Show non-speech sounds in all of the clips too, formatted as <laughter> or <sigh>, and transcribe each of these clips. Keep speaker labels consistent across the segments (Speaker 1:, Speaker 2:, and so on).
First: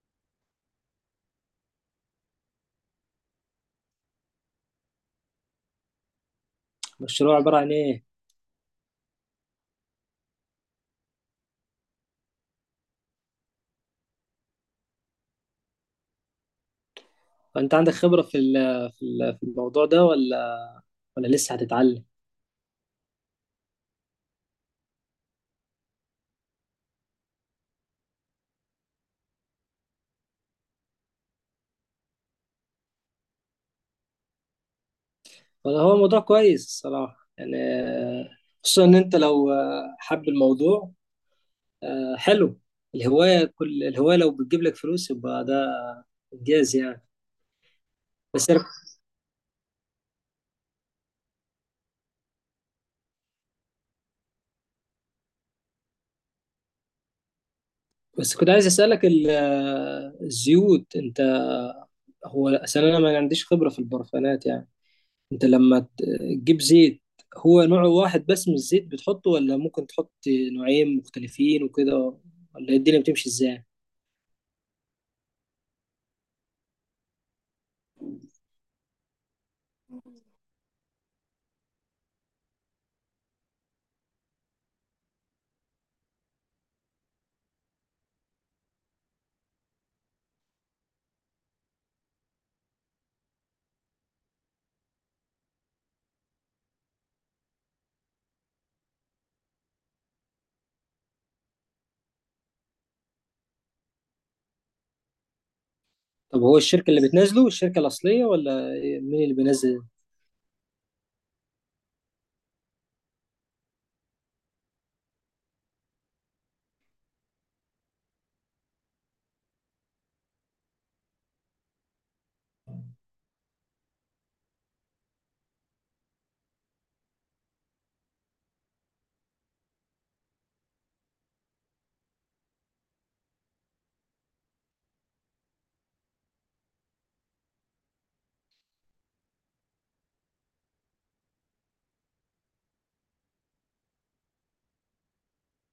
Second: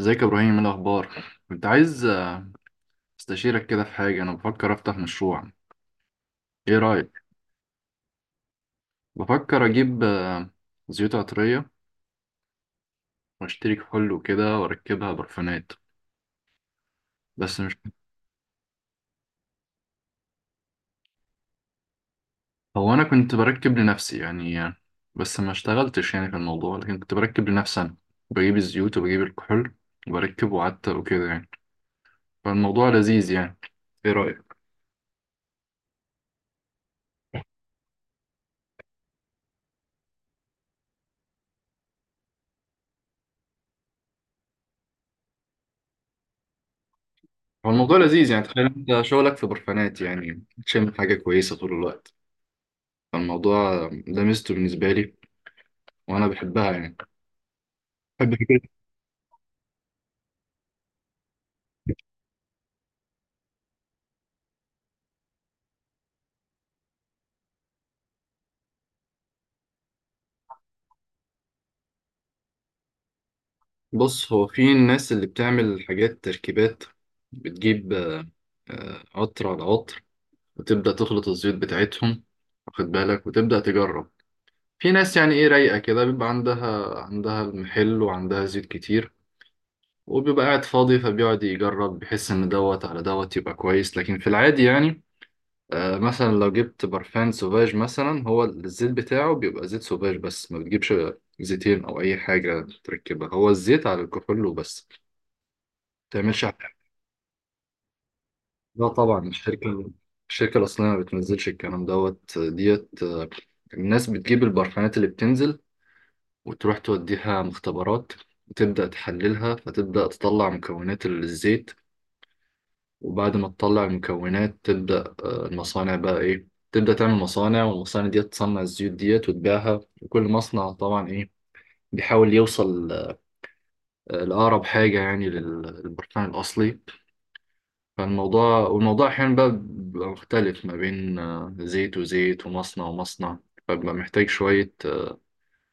Speaker 1: ازيك يا ابراهيم، ايه الاخبار؟ كنت عايز استشيرك كده في حاجه. انا بفكر افتح مشروع، ايه رايك؟
Speaker 2: مشروع عبارة عن إيه؟
Speaker 1: بفكر اجيب زيوت عطريه واشتري كحول وكده واركبها برفانات. بس
Speaker 2: فأنت
Speaker 1: مش
Speaker 2: عندك خبرة في الموضوع ده ولا لسه هتتعلم؟
Speaker 1: هو انا كنت بركب لنفسي يعني بس ما اشتغلتش يعني في الموضوع، لكن كنت بركب لنفسي انا. بجيب الزيوت وبجيب الكحول وبركب وعتق وكده يعني. فالموضوع لذيذ يعني، ايه رايك؟
Speaker 2: ولا هو موضوع كويس الصراحة يعني خصوصا إن أنت لو حب الموضوع، حلو. الهواية، كل الهواية، لو بتجيب لك فلوس يبقى ده إنجاز يعني.
Speaker 1: هو الموضوع لذيذ يعني،
Speaker 2: بس أنا-
Speaker 1: تخيل انت شغلك في برفانات يعني تشم حاجه كويسه طول الوقت. الموضوع ده ميزته بالنسبة لي، وأنا بحبها يعني، بحب
Speaker 2: بس كنت
Speaker 1: فكرة.
Speaker 2: عايز أسألك الزيوت، هو أصل أنا ما عنديش خبرة في البرفانات يعني. انت لما تجيب زيت، هو نوع واحد بس من الزيت بتحطه، ولا ممكن تحط نوعين مختلفين وكده، ولا الدنيا بتمشي ازاي؟
Speaker 1: بص، هو في الناس اللي بتعمل حاجات تركيبات. بتجيب عطر على عطر وتبدأ تخلط الزيوت بتاعتهم، واخد بالك، وتبدأ تجرب. في ناس يعني إيه رايقة كده، بيبقى عندها المحل وعندها زيوت كتير، وبيبقى قاعد فاضي فبيقعد يجرب، بيحس إن دوت على دوت يبقى كويس. لكن في العادي يعني مثلا لو جبت برفان سوفاج مثلا، هو الزيت بتاعه بيبقى زيت سوفاج. بس ما بتجيبش زيتين او اي حاجه تركبها، هو الزيت على الكحول وبس، ما
Speaker 2: طب
Speaker 1: بتعملش حاجه.
Speaker 2: هو الشركة اللي بتنزله الشركة الأصلية، ولا؟
Speaker 1: لا
Speaker 2: مين
Speaker 1: طبعا،
Speaker 2: اللي بينزل؟
Speaker 1: الشركه الاصليه ما بتنزلش الكلام دوت ديت. الناس بتجيب البرفانات اللي بتنزل وتروح توديها مختبرات وتبدا تحللها، فتبدا تطلع مكونات الزيت. وبعد ما تطلع المكونات تبدأ المصانع بقى إيه تبدأ تعمل مصانع، والمصانع دي تصنع الزيوت ديت وتبيعها. وكل مصنع طبعا إيه بيحاول يوصل لأقرب حاجة يعني للبركان الأصلي. والموضوع أحيانا بقى بيبقى مختلف ما بين زيت وزيت ومصنع ومصنع. فبيبقى محتاج شوية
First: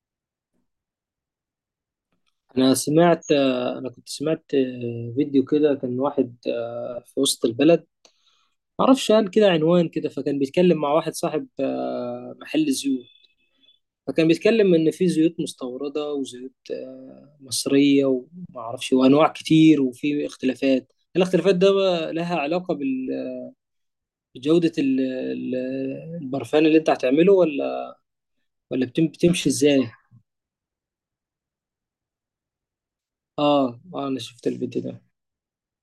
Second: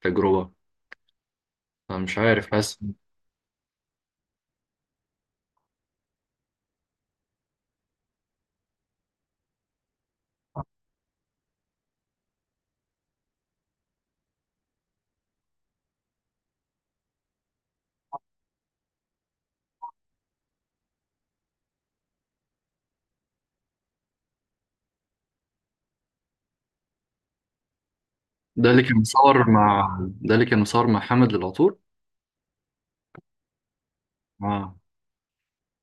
Speaker 1: تجربة. فمش عارف،
Speaker 2: أنا
Speaker 1: حاسس.
Speaker 2: سمعت أنا كنت سمعت فيديو كده كان واحد في وسط البلد، معرفش قال كده عنوان كده، فكان بيتكلم مع واحد صاحب محل زيوت. فكان بيتكلم ان في زيوت مستورده وزيوت مصريه، وما اعرفش، وانواع كتير، وفي الاختلافات ده بقى لها علاقه بجوده البرفان اللي انت هتعمله، ولا ولا بتمشي ازاي؟
Speaker 1: ده اللي كان مصور مع حمد للعطور.
Speaker 2: اه اه، انا شفت
Speaker 1: آه.
Speaker 2: الفيديو ده.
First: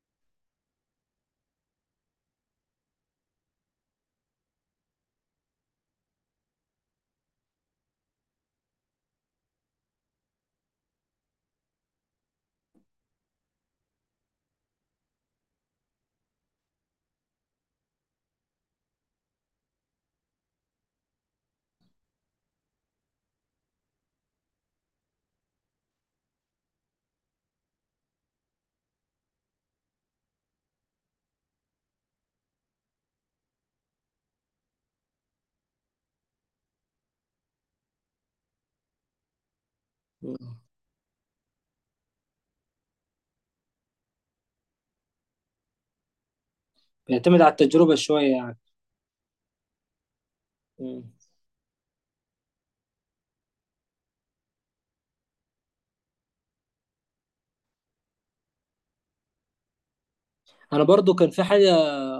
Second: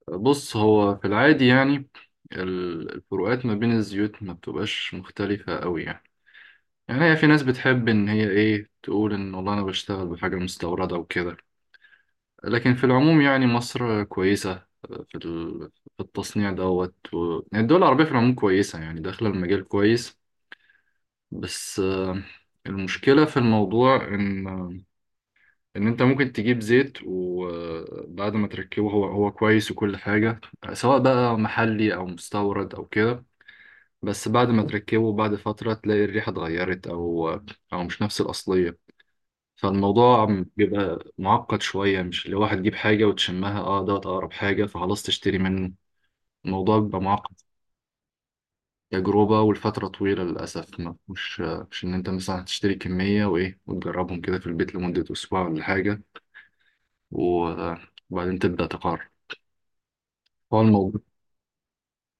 Speaker 1: بص، هو في العادي يعني الفروقات ما بين الزيوت ما بتبقاش مختلفة قوي يعني. يعني هي في ناس بتحب إن هي إيه تقول إن والله أنا بشتغل بحاجة مستوردة وكده. لكن في العموم يعني مصر كويسة في ال- في التصنيع دوت يعني الدول العربية في العموم كويسة، يعني داخلة المجال كويس. بس المشكلة في الموضوع إن أنت ممكن تجيب زيت، وبعد ما تركبه هو كويس وكل حاجة، سواء بقى محلي أو مستورد أو كده. بس بعد ما تركبه بعد فترة تلاقي الريحة اتغيرت، أو مش نفس الأصلية. فالموضوع
Speaker 2: مم.
Speaker 1: بيبقى معقد شوية، مش اللي واحد يجيب حاجة وتشمها دوت أقرب حاجة فخلاص تشتري منه. الموضوع بيبقى معقد.
Speaker 2: بيعتمد على التجربه شويه يعني.
Speaker 1: تجربة، والفترة طويلة للأسف. ما
Speaker 2: مم.
Speaker 1: مش مش إن أنت مثلا هتشتري كمية وإيه وتجربهم كده في البيت لمدة أسبوع ولا حاجة، و- وبعدين تبدأ تقرر. هو
Speaker 2: انا
Speaker 1: الموضوع.
Speaker 2: برضو كان في حاجه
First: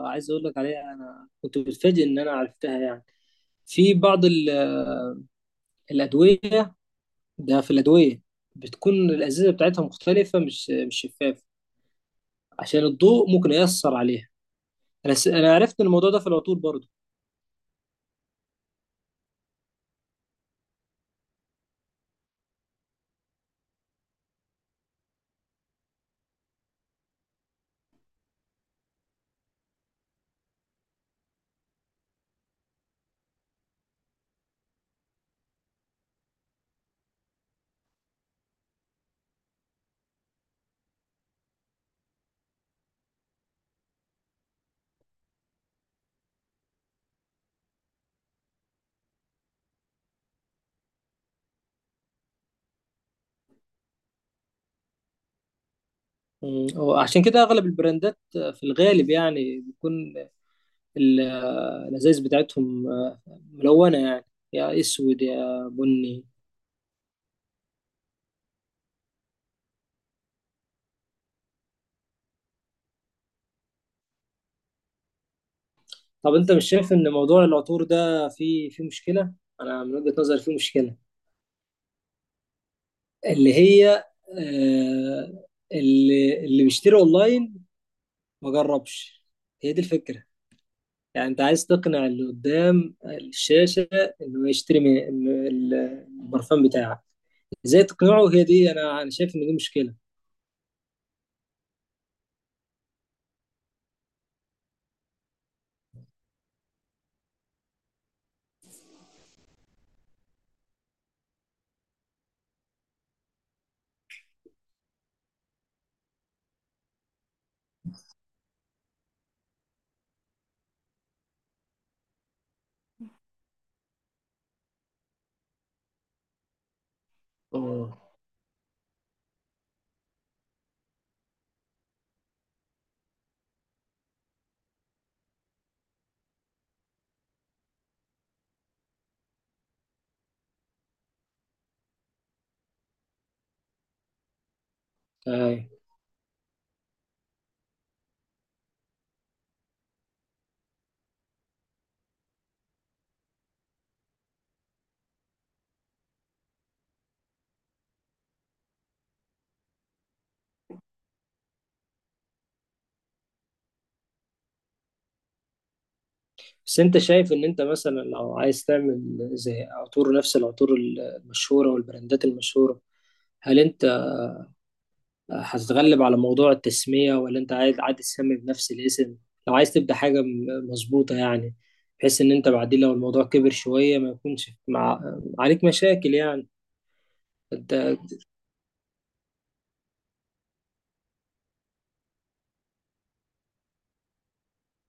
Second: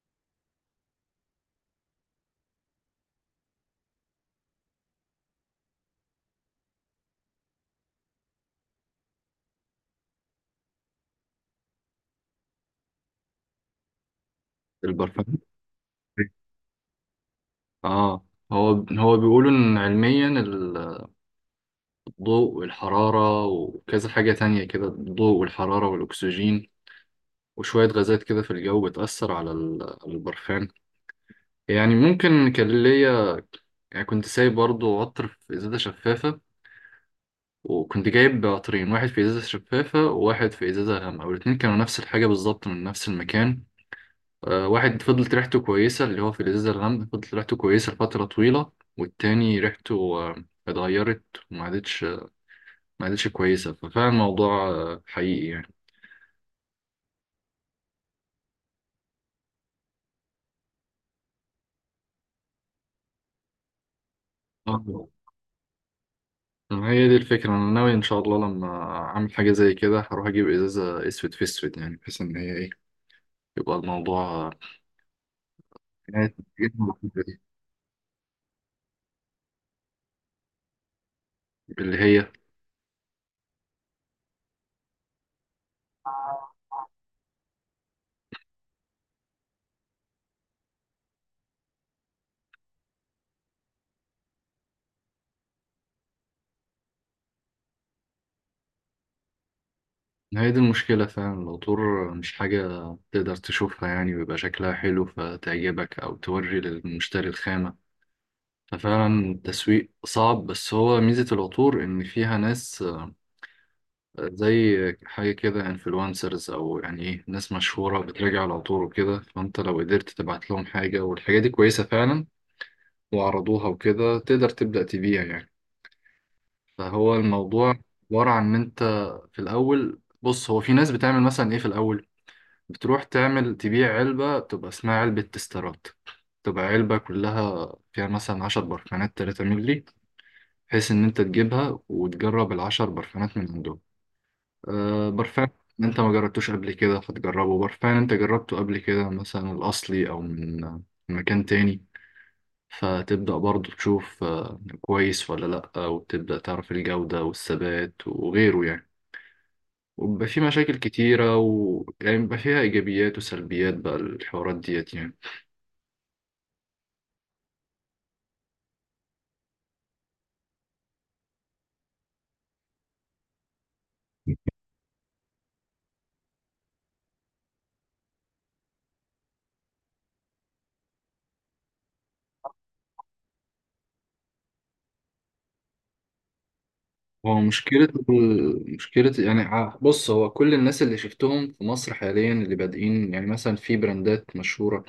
Speaker 2: عايز اقول لك عليها. انا كنت متفاجئ ان انا عرفتها يعني. في بعض الادويه، ده في الأدوية بتكون الأزازة بتاعتها مختلفة، مش شفافة، عشان الضوء ممكن يأثر عليها.
Speaker 1: البرفان.
Speaker 2: أنا عرفت إن الموضوع ده في العطور برضه.
Speaker 1: اه، هو هو بيقولوا ان علميا ضوء والحرارة وكذا حاجة تانية كده، الضوء والحرارة والأكسجين وشوية غازات كده في الجو بتأثر على البرفان. يعني ممكن كان ليا يعني، كنت سايب برضو عطر في إزازة شفافة. وكنت جايب عطرين، واحد في إزازة شفافة وواحد في إزازة غامقة، والاتنين كانوا نفس الحاجة بالظبط من نفس المكان. واحد فضلت ريحته كويسة، اللي هو في الإزازة الغامقة فضلت ريحته كويسة لفترة طويلة. والتاني ريحته اتغيرت، وما عادتش ما عادتش كويسة. ففعلا الموضوع حقيقي يعني.
Speaker 2: مم. هو عشان كده أغلب البراندات في الغالب يعني بيكون ال- الأزايز بتاعتهم ملونة يعني، يا
Speaker 1: آه.
Speaker 2: أسود يا بني.
Speaker 1: هي دي الفكرة، أنا ناوي إن شاء الله لما أعمل حاجة زي كده هروح أجيب إزازة أسود في أسود، يعني بحيث إن هي إيه يبقى الموضوع
Speaker 2: طب
Speaker 1: نهاية-
Speaker 2: أنت مش شايف إن موضوع العطور ده فيه مشكلة؟ أنا من وجهة نظري فيه مشكلة،
Speaker 1: اللي هي،
Speaker 2: اللي هي آه، اللي بيشتري أونلاين ما جربش. هي دي الفكرة، يعني انت عايز تقنع اللي قدام الشاشة انه يشتري من البرفان بتاعك، ازاي تقنعه؟ هي دي، انا شايف ان دي مشكلة.
Speaker 1: هي دي المشكلة فعلا. العطور مش حاجة تقدر تشوفها يعني ويبقى شكلها حلو فتعجبك أو توري للمشتري الخامة. ففعلا التسويق صعب، بس هو ميزة العطور إن فيها ناس زي حاجة كده انفلونسرز، أو يعني إيه ناس مشهورة بتراجع على طول وكده. فأنت لو قدرت تبعت لهم حاجة والحاجة دي كويسة فعلا وعرضوها وكده، تقدر تبدأ تبيع يعني. فهو الموضوع
Speaker 2: اه.
Speaker 1: عبارة عن إن أنت في الأول. بص، هو في ناس بتعمل مثلا إيه في الأول، بتروح تعمل تبيع علبة بتبقى اسمها علبة تسترات. تبقى علبة كلها فيها مثلا 10 برفانات 3 مللي، بحيث إن أنت تجيبها وتجرب العشر برفانات من عندهم. برفان
Speaker 2: أي.
Speaker 1: انت ما جربتوش قبل كده فتجربه، برفان انت جربته قبل كده مثلا الاصلي او من مكان تاني. فتبدأ برضو تشوف كويس ولا لأ، وتبدأ تعرف الجودة والثبات وغيره يعني. وبيبقى في مشاكل كتيرة و يعني بيبقى فيها إيجابيات وسلبيات بقى الحوارات ديت يعني.
Speaker 2: بس انت شايف ان انت مثلا لو عايز تعمل زي عطور، نفس العطور المشهورة والبراندات المشهورة، هل انت هتتغلب على موضوع التسمية، ولا انت عايز عادي تسمي بنفس الاسم؟ لو عايز تبدأ حاجة مظبوطة يعني، بحيث ان انت بعدين لو الموضوع كبر شوية ما يكونش عليك مشاكل يعني.
Speaker 1: هو
Speaker 2: انت
Speaker 1: مشكلة مشكلة يعني، بص هو كل الناس اللي شفتهم في مصر حاليا اللي بادئين يعني مثلا في براندات مشهورة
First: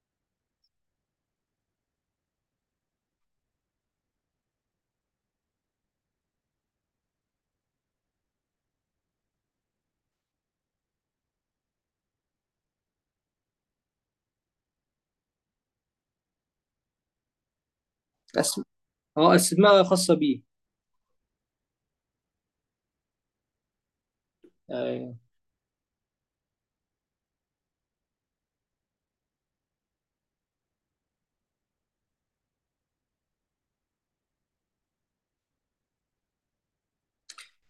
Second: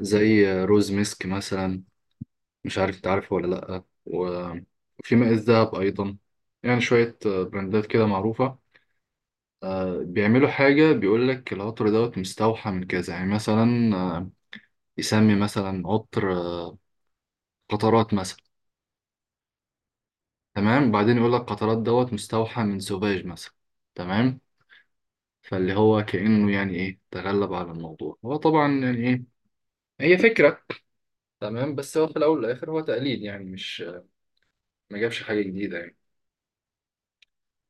Speaker 1: زي روز ميسك مثلا، مش عارف انت عارفه ولا لأ. وفي ماء الذهب أيضا. يعني شوية براندات كده معروفة. بيعملوا حاجة بيقول لك العطر دوت مستوحى من كذا، يعني مثلا يسمي مثلا عطر قطرات مثلا.
Speaker 2: اه، اسماء خاصة بيه.
Speaker 1: تمام، بعدين يقول لك قطرات دوت مستوحى من سوفاج مثلا، تمام.
Speaker 2: يعني
Speaker 1: فاللي هو كأنه يعني إيه تغلب على الموضوع، هو طبعا يعني إيه هي فكرة. تمام، بس هو في الأول والآخر هو تقليد يعني، مش ما جابش حاجة جديدة يعني.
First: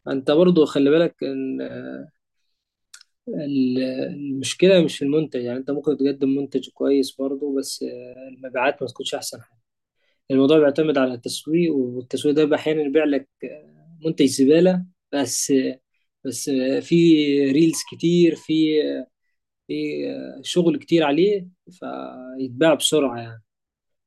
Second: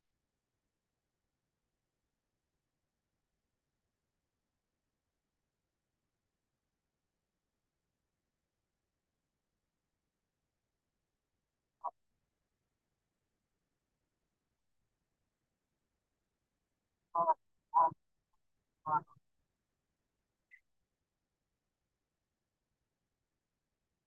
Speaker 2: انت برضو خلي بالك ان ال- المشكلة مش في المنتج، يعني انت ممكن تقدم منتج كويس برضو، بس المبيعات ما تكونش احسن حاجة. الموضوع بيعتمد على التسويق، والتسويق ده احيانا يبيع لك منتج زبالة. بس آه، بس في ريلز كتير، في شغل كتير عليه فيتباع بسرعة يعني.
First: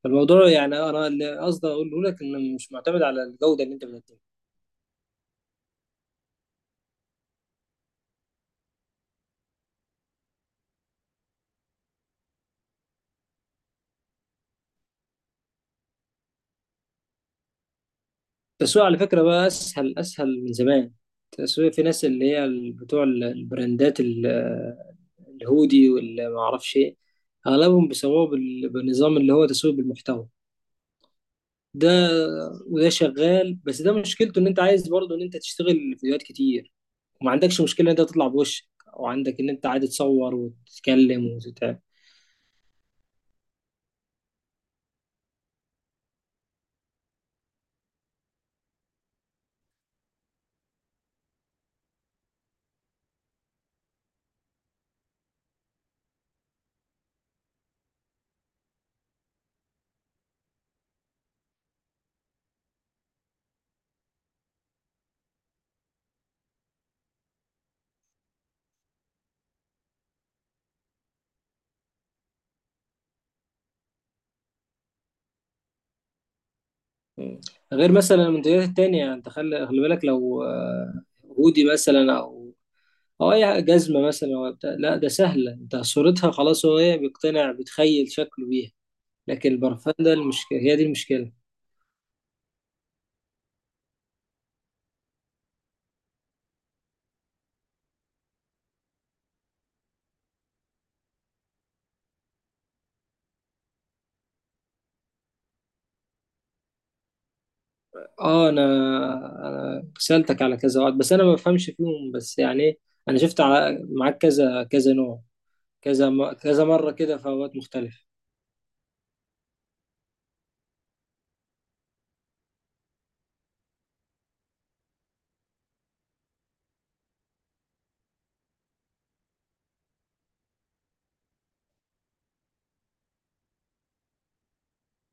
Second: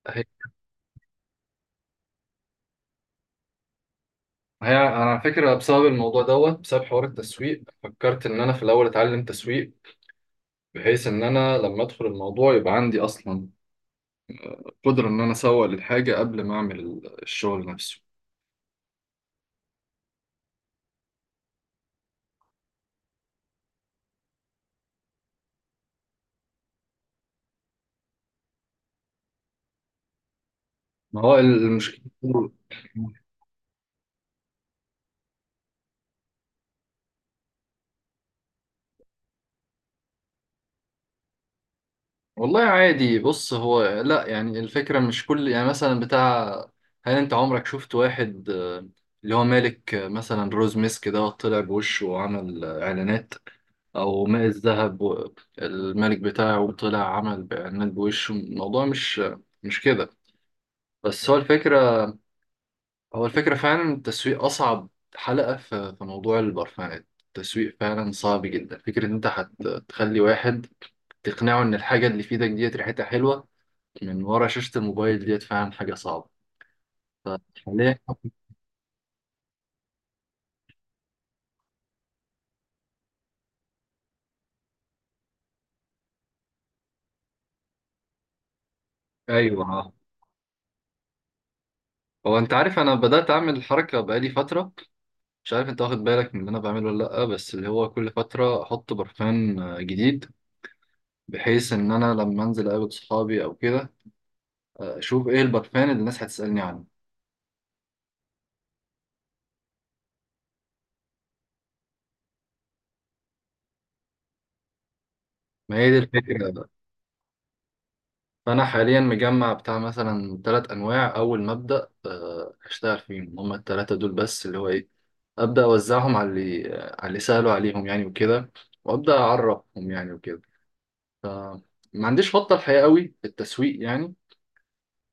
Speaker 2: فالموضوع يعني، انا اللي قصدي اقوله لك انه مش معتمد على الجودة اللي انت بتقدمها.
Speaker 1: هي انا على فكره بسبب الموضوع دوت، بسبب حوار التسويق، فكرت ان انا في الاول اتعلم تسويق، بحيث ان انا لما ادخل الموضوع يبقى عندي اصلا قدره ان انا اسوق للحاجه قبل ما اعمل الشغل نفسه.
Speaker 2: التسويق على فكرة بقى أسهل أسهل من زمان. التسويق، في ناس اللي هي بتوع البراندات الهودي واللي ما أعرفش إيه، أغلبهم بيسووه بالنظام اللي هو تسويق بالمحتوى.
Speaker 1: ما هو
Speaker 2: ده
Speaker 1: المشكله.
Speaker 2: وده شغال، بس ده مشكلته إن أنت عايز برضه إن أنت تشتغل فيديوهات كتير، وما عندكش مشكلة إن أنت تطلع بوشك، وعندك إن أنت عادي تصور وتتكلم وتتعب.
Speaker 1: والله عادي، بص هو لا يعني الفكرة مش كل يعني مثلا بتاع، هل انت عمرك شفت واحد اللي هو مالك مثلا روز ميسك ده طلع بوشه وعمل اعلانات، او ماء الذهب الملك بتاعه طلع عمل باعلانات بوشه؟ الموضوع مش كده. بس هو الفكرة، هو الفكرة فعلا التسويق اصعب حلقة في موضوع البرفانات. التسويق فعلا صعب جدا، فكرة ان انت هتخلي واحد تقنعه ان الحاجة اللي في ايدك ديت ريحتها حلوة من ورا شاشة الموبايل ديت فعلا حاجة صعبة.
Speaker 2: مم. غير
Speaker 1: فحاليا.
Speaker 2: مثلا المنتجات التانية، انت خلي خلي بالك، لو هودي مثلا، او اي جزمة مثلا ولا بتاع، لا ده سهلة، انت صورتها خلاص، هو هي بيقتنع، بيتخيل شكله بيها. لكن
Speaker 1: ايوه، ها.
Speaker 2: البرفان ده المشكلة، هي دي المشكلة.
Speaker 1: هو انت عارف انا بدأت اعمل الحركة بقالي فترة، مش عارف انت واخد بالك من اللي انا بعمله ولا لأ. بس اللي هو كل فترة احط برفان جديد، بحيث ان انا لما انزل اقابل صحابي او كده اشوف ايه البرفان اللي الناس هتسألني عنه.
Speaker 2: اه. انا سألتك على كذا واحد، بس انا ما بفهمش فيهم، بس يعني إيه، انا شفت معاك كذا كذا نوع،
Speaker 1: ما هي دي
Speaker 2: كذا كذا
Speaker 1: الفكرة.
Speaker 2: مرة كده في اوقات مختلفة.
Speaker 1: فأنا حاليا مجمع بتاع مثلا 3 أنواع، أول ما أبدأ أشتغل فيهم هما التلاتة دول، بس اللي هو إيه أبدأ أوزعهم على اللي سألوا عليهم يعني وكده، وأبدأ أعرفهم يعني وكده. فما عنديش خطة الحقيقة قوي في التسويق يعني.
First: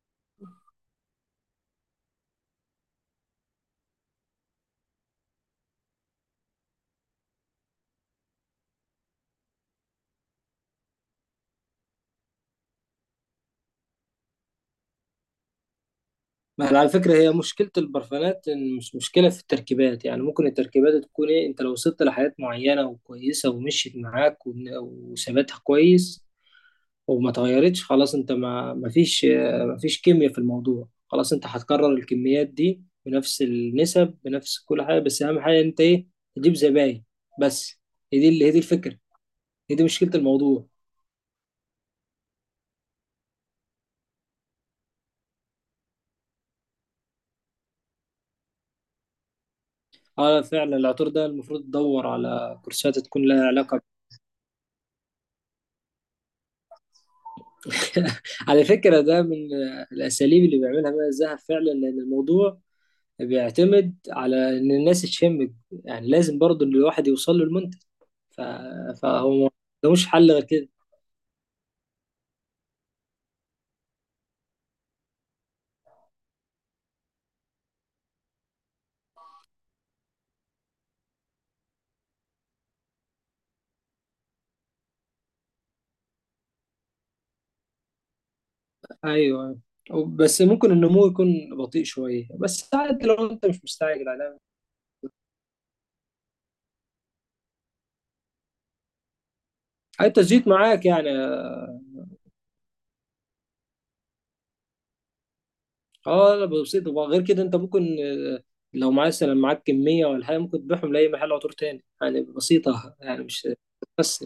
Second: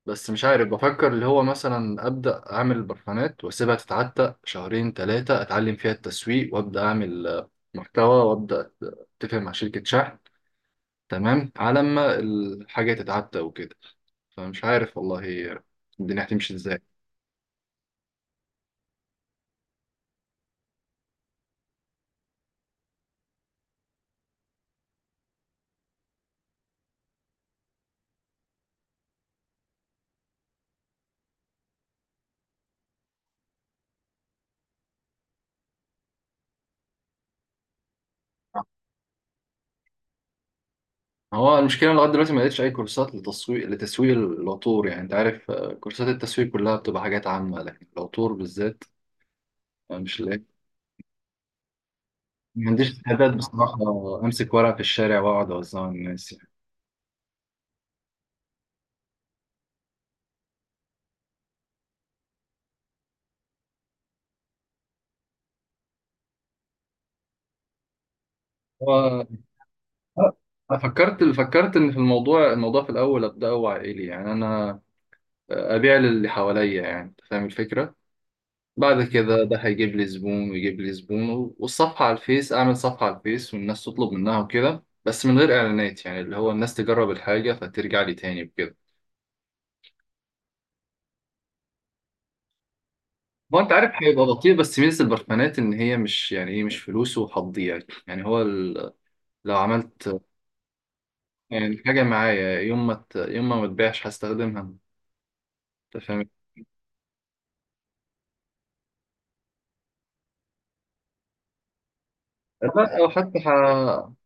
Speaker 1: بس مش عارف، بفكر اللي هو مثلا أبدأ أعمل برفانات وأسيبها تتعتق شهرين تلاتة، أتعلم فيها التسويق وأبدأ أعمل محتوى، وأبدأ أتفق مع شركة شحن، تمام على ما الحاجة تتعتق وكده. فمش عارف والله الدنيا هتمشي
Speaker 2: ما هي
Speaker 1: ازاي.
Speaker 2: على فكرة، هي مشكلة البرفانات، إن مش مشكلة في التركيبات، يعني ممكن التركيبات تكون إيه، أنت لو وصلت لحاجات معينة وكويسة ومشيت معاك، وثباتها كويس وما اتغيرتش، خلاص، أنت ما فيش كيمياء في الموضوع. خلاص أنت هتكرر الكميات دي بنفس النسب، بنفس كل حاجة، بس أهم حاجة أنت إيه، تجيب زباين بس. هي دي الفكرة، هي دي مشكلة الموضوع.
Speaker 1: هو المشكله لغايه دلوقتي ما لقيتش اي كورسات لتسويق العطور، يعني انت عارف كورسات التسويق كلها بتبقى حاجات عامه، لكن العطور بالذات مش
Speaker 2: اه
Speaker 1: لاقي.
Speaker 2: فعلا، العطور ده المفروض تدور على
Speaker 1: ما عنديش
Speaker 2: كورسات تكون
Speaker 1: استعداد
Speaker 2: لها
Speaker 1: بصراحه
Speaker 2: علاقة.
Speaker 1: امسك ورقه في الشارع واقعد اوزعها على الناس يعني.
Speaker 2: <laughs> على فكرة ده من الأساليب اللي بيعملها ماء الذهب فعلا، لأن الموضوع بيعتمد على إن الناس تشمك، يعني لازم برضو إن الواحد يوصل له المنتج. ف...
Speaker 1: هو
Speaker 2: فهو ما ملوش حل غير كده.
Speaker 1: أنا فكرت ان في الموضوع، الموضوع في الاول ابداه عائلي يعني. انا ابيع للي حواليا، يعني أنت فاهم الفكره. بعد كذا ده هيجيب لي زبون ويجيب لي زبون، والصفحة على الفيس أعمل صفحة على الفيس والناس تطلب منها وكده، بس من غير إعلانات، يعني اللي هو الناس تجرب الحاجة فترجع لي تاني وكده.
Speaker 2: أيوه. بس ممكن النمو يكون بطيء شوية، بس عادي لو أنت
Speaker 1: هو
Speaker 2: مش
Speaker 1: أنت عارف
Speaker 2: مستعجل
Speaker 1: هيبقى
Speaker 2: على.
Speaker 1: بطيء، بس ميزة البرفانات إن هي مش يعني إيه مش فلوس وهتضيع يعني، يعني لو عملت
Speaker 2: حتى الزيت معاك يعني.
Speaker 1: يعني حاجة معايا، يوم ما يوم ما متبيعش هستخدمها. أنت فاهم.
Speaker 2: اه، لا بسيط، وغير كده انت ممكن، لو معاك كمية ولا حاجة، ممكن تبيعهم لأي محل عطور تاني يعني، بسيطة
Speaker 1: لا، أو
Speaker 2: يعني،
Speaker 1: حتى
Speaker 2: مش بس.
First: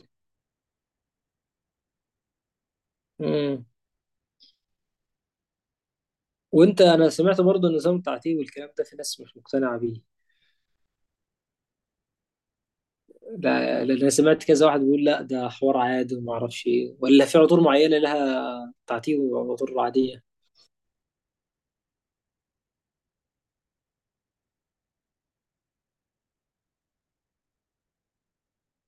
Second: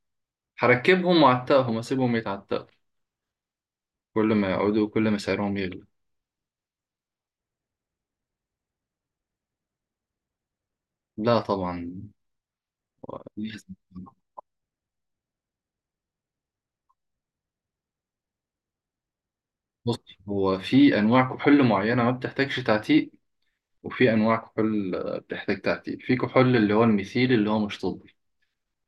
Speaker 1: هركبهم وأعتقهم، أسيبهم يتعتقوا، كل ما يقعدوا كل ما سعرهم يغلى.
Speaker 2: انا سمعت برضه النظام التعتيم والكلام ده، في ناس مش مقتنعه بيه.
Speaker 1: لا طبعا، لازم.
Speaker 2: لا، لأن انا سمعت كذا واحد بيقول لا ده حوار عادي وما اعرفش ايه، ولا في عطور معينه لها تعتيم وعطور
Speaker 1: بص،
Speaker 2: عاديه،
Speaker 1: هو في انواع كحول معينه ما بتحتاجش تعتيق، وفي انواع كحول بتحتاج تعتيق. في كحول اللي هو الميثيل اللي هو مش طبي،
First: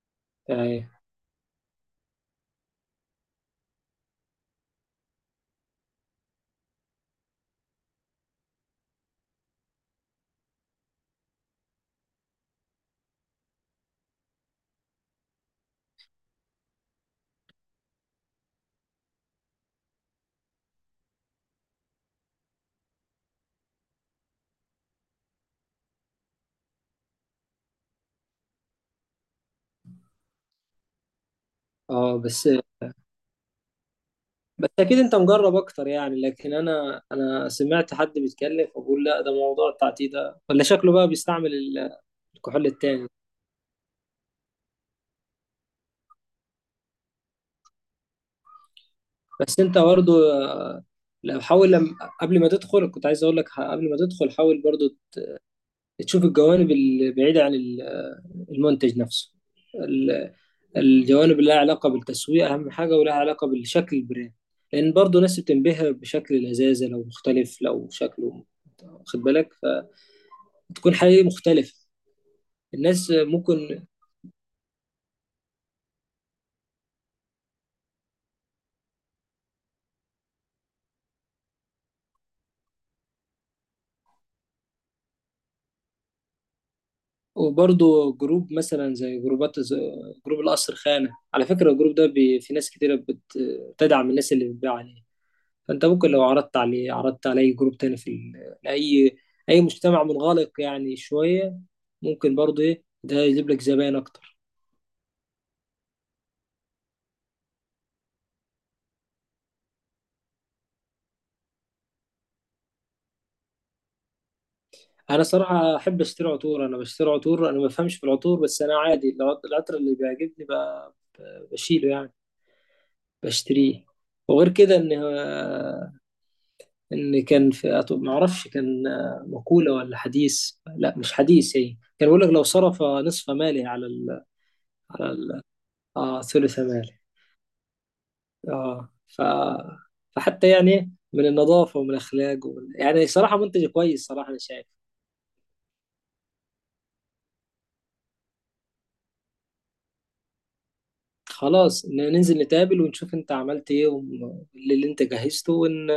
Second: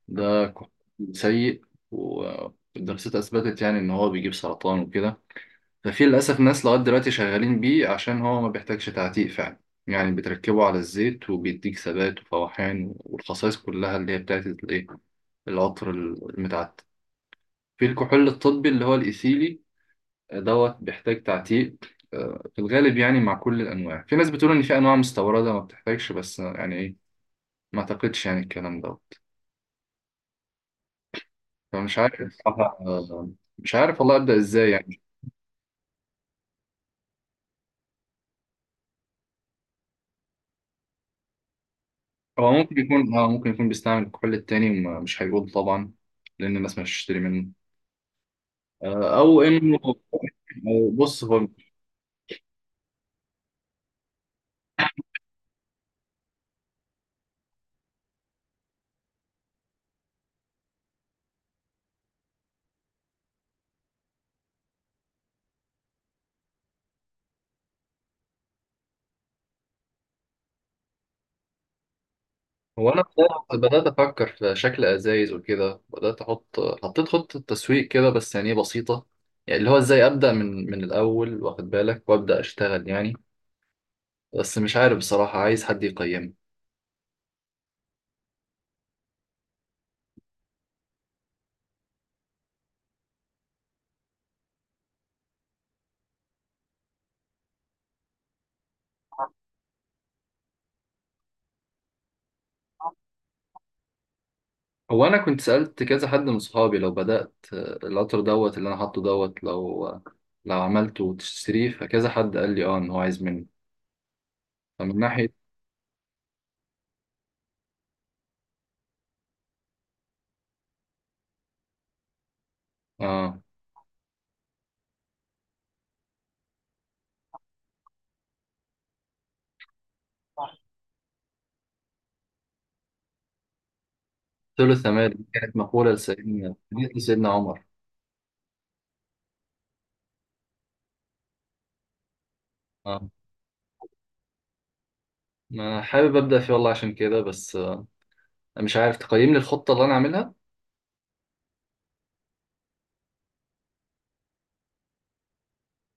Speaker 1: ده كحول
Speaker 2: يعني.
Speaker 1: سيء، والدراسات اثبتت يعني ان هو بيجيب سرطان وكده. ففي للاسف ناس لغايه دلوقتي شغالين بيه عشان هو ما بيحتاجش تعتيق فعلا، يعني بتركبه على الزيت وبيديك ثبات وفواحان والخصائص كلها اللي هي بتاعت الايه العطر المتعتق. في الكحول الطبي اللي هو الايثيلي دوت بيحتاج تعتيق. في الغالب يعني مع كل الأنواع. في ناس بتقول إن في أنواع مستوردة ما بتحتاجش، بس يعني إيه ما أعتقدش يعني الكلام دوت. فمش
Speaker 2: اه.
Speaker 1: عارف
Speaker 2: بس
Speaker 1: بصراحة مش عارف والله أبدأ إزاي
Speaker 2: بس اكيد
Speaker 1: يعني.
Speaker 2: انت مجرب اكتر يعني، لكن انا سمعت حد بيتكلم فبقول لا ده موضوع التعتيم ده، ولا شكله بقى بيستعمل
Speaker 1: هو
Speaker 2: الكحول
Speaker 1: ممكن
Speaker 2: التاني.
Speaker 1: يكون آه ممكن يكون بيستعمل الكحول التاني، مش هيقول طبعا لأن الناس مش هتشتري منه. أو
Speaker 2: بس
Speaker 1: إنه
Speaker 2: انت برضه، آه،
Speaker 1: أو بص
Speaker 2: لو
Speaker 1: هو.
Speaker 2: حاول لم... قبل ما تدخل كنت عايز اقول لك، قبل ما تدخل حاول برضه تشوف الجوانب البعيده عن المنتج نفسه، ال- الجوانب اللي لها علاقة بالتسويق أهم حاجة، ولها علاقة بالشكل، البراند، لأن برضه ناس بتنبهر بشكل الإزازة لو مختلف، لو شكله، واخد بالك، فتكون حقيقي مختلفة.
Speaker 1: هو انا
Speaker 2: الناس ممكن.
Speaker 1: بدأت افكر في شكل ازايز وكده، بدات احط حطيت خطه تسويق كده، بس يعني إيه بسيطه. يعني اللي هو ازاي ابدا من الاول، واخد بالك، وابدا اشتغل يعني. بس مش عارف بصراحه، عايز حد يقيمني.
Speaker 2: وبرضه جروب، مثلا زي جروبات زي جروب القصر خانة، على فكرة الجروب ده في ناس كتيرة بتدعم الناس اللي بتبيع عليه. فانت ممكن لو عرضت على اي جروب تاني، في ال- لاي اي مجتمع منغلق يعني شويه، ممكن برضه ايه ده يجيب لك زباين اكتر.
Speaker 1: هو انا كنت سالت كذا حد من صحابي لو بدات القطر دوت اللي انا حاطه دوت، لو عملته وتشتريه، فكذا حد قال لي اه ان هو عايز مني. فمن
Speaker 2: انا
Speaker 1: ناحيه.
Speaker 2: صراحه احب اشتري عطور، انا بشتري عطور، انا ما بفهمش في العطور، بس انا عادي العطر اللي بيعجبني بشيله يعني،
Speaker 1: اه،
Speaker 2: بشتريه. وغير كده، ان كان في ما اعرفش، كان مقوله ولا حديث، لا مش حديث، هي كان بيقول لك لو صرف نصف ماله على
Speaker 1: ثلث
Speaker 2: على
Speaker 1: مال دي
Speaker 2: ال...
Speaker 1: كانت مقوله
Speaker 2: آه ثلث ماله،
Speaker 1: لسيدنا عمر.
Speaker 2: اه. فحتى يعني من النظافة ومن الأخلاق يعني
Speaker 1: اه،
Speaker 2: صراحة منتج كويس، صراحة أنا شايف.
Speaker 1: ما حابب ابدا فيه والله عشان كده. بس مش عارف تقييم للخطة اللي أنا عاملها.
Speaker 2: خلاص، ننزل نتقابل ونشوف أنت عملت إيه واللي أنت جهزته،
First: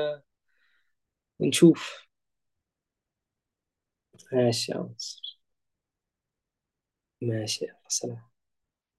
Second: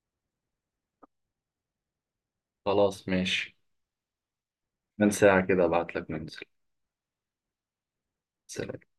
Speaker 2: ونشوف.
Speaker 1: خلاص، ماشي.
Speaker 2: ماشي يا
Speaker 1: من
Speaker 2: مصر.
Speaker 1: ساعة كده أبعت لك ننزل.
Speaker 2: ماشي يا سلام.
Speaker 1: سلام.